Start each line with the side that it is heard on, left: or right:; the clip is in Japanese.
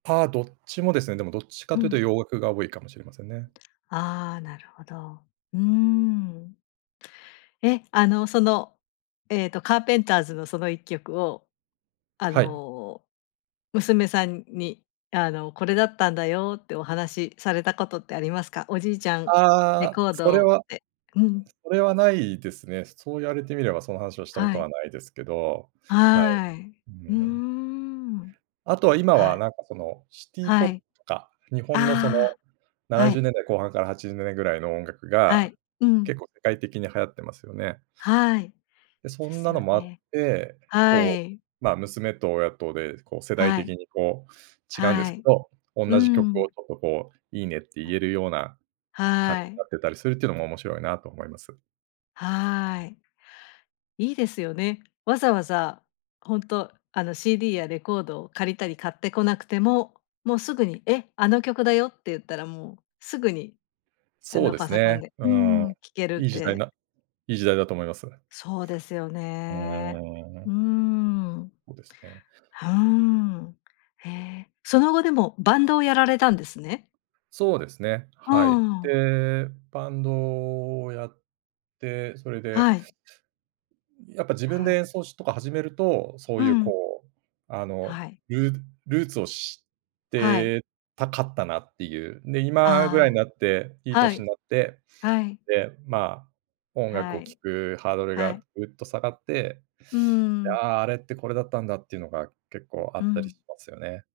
right: ぱ、どっちもですね、でもどっち
left: う
right: かというと
left: ん。
right: 洋楽が多いかもしれませんね。
left: ああ、なるほど。うん。え、あの、その、ええとカーペンターズの、その一曲を、あ
right: はい。
left: の、娘さんに、あの「これだったんだよ」ってお話されたことってありますか？おじいちゃん、
right: あ
left: レ
right: あ、
left: コー
right: それ
left: ドっ
right: は
left: て。うん。
right: それは無いですね。そそう言われてみれば、その話をしたこ
left: は
right: とは
left: い。
right: 無いですけど、はい。
left: はい。
right: うう
left: うー
right: うん。
left: ん。
right: あとは今
left: は
right: は、
left: い。
right: なんかその、シティポ
left: は
right: ッ
left: い。
right: とか、日本のそ
left: あ
right: の、
left: あ。
right: なな
left: は
right: じゅう
left: い。
right: ねんだい後半から80年ぐらいの音楽
left: は
right: が、
left: い、うん。
right: 結構世界的に流行ってますよね。
left: はい、
right: で、そ
left: で
right: ん
left: す
right: なの
left: よ
right: もあっ
left: ね。
right: て、
left: は
right: こう、
left: い。
right: ま、娘と親とで、こう、世代
left: はい。
right: 的にこう、違うんで
left: は
right: すけ
left: い。
right: ど、おん
left: う
right: なじ曲
left: ん。
right: をちょっとこう、いいねって言
left: あ、
right: えるような、感じ
left: は
right: な
left: い。
right: ってたりするっていうのも面白いなと思います。
left: はい。いいですよね。わざわざ、ほんと、あの、CD やレコードを借りたり買ってこなくても、もうすぐに「え、あの曲だよ」って言ったら、もうすぐに、あ
right: そう
left: の、
right: で
left: パ
right: す
left: ソコン
right: ね、
left: で
right: う
left: う
right: ん、
left: ん、聞ける
right: い
left: っ
right: い時代
left: て。
right: ないい時代だと思います。
left: そうですよ
right: う
left: ね。
right: ー
left: う
right: ん。
left: ーん。
right: おですね。
left: ふーん。へえ。その後、でも、バンドをやられたんですね。
right: そうですね、
left: う
right: はい。
left: ん。
right: で、バンドをやって、それで
left: はい。
right: やっぱ自分
left: は
right: で
left: い。
right: 演奏しとか始めると、そ
left: う
right: ういう
left: ん。
right: こう、あの、
left: はい。
right: ルールーツを知っ
left: はい。
right: てたかったなっていう。で、今ぐらいに
left: あ
right: なって、いい
left: あ、は
right: 年
left: い、
right: んなって、
left: はい。
right: で、まあ、音楽
left: は
right: を
left: い、
right: 聴くハードル
left: は
right: が
left: い。
right: ぐっと下がって、
left: うーん。
right: だ、あれってこれだったんだっていうのが結構あ
left: う
right: ったりし
left: ん。
right: ますよね。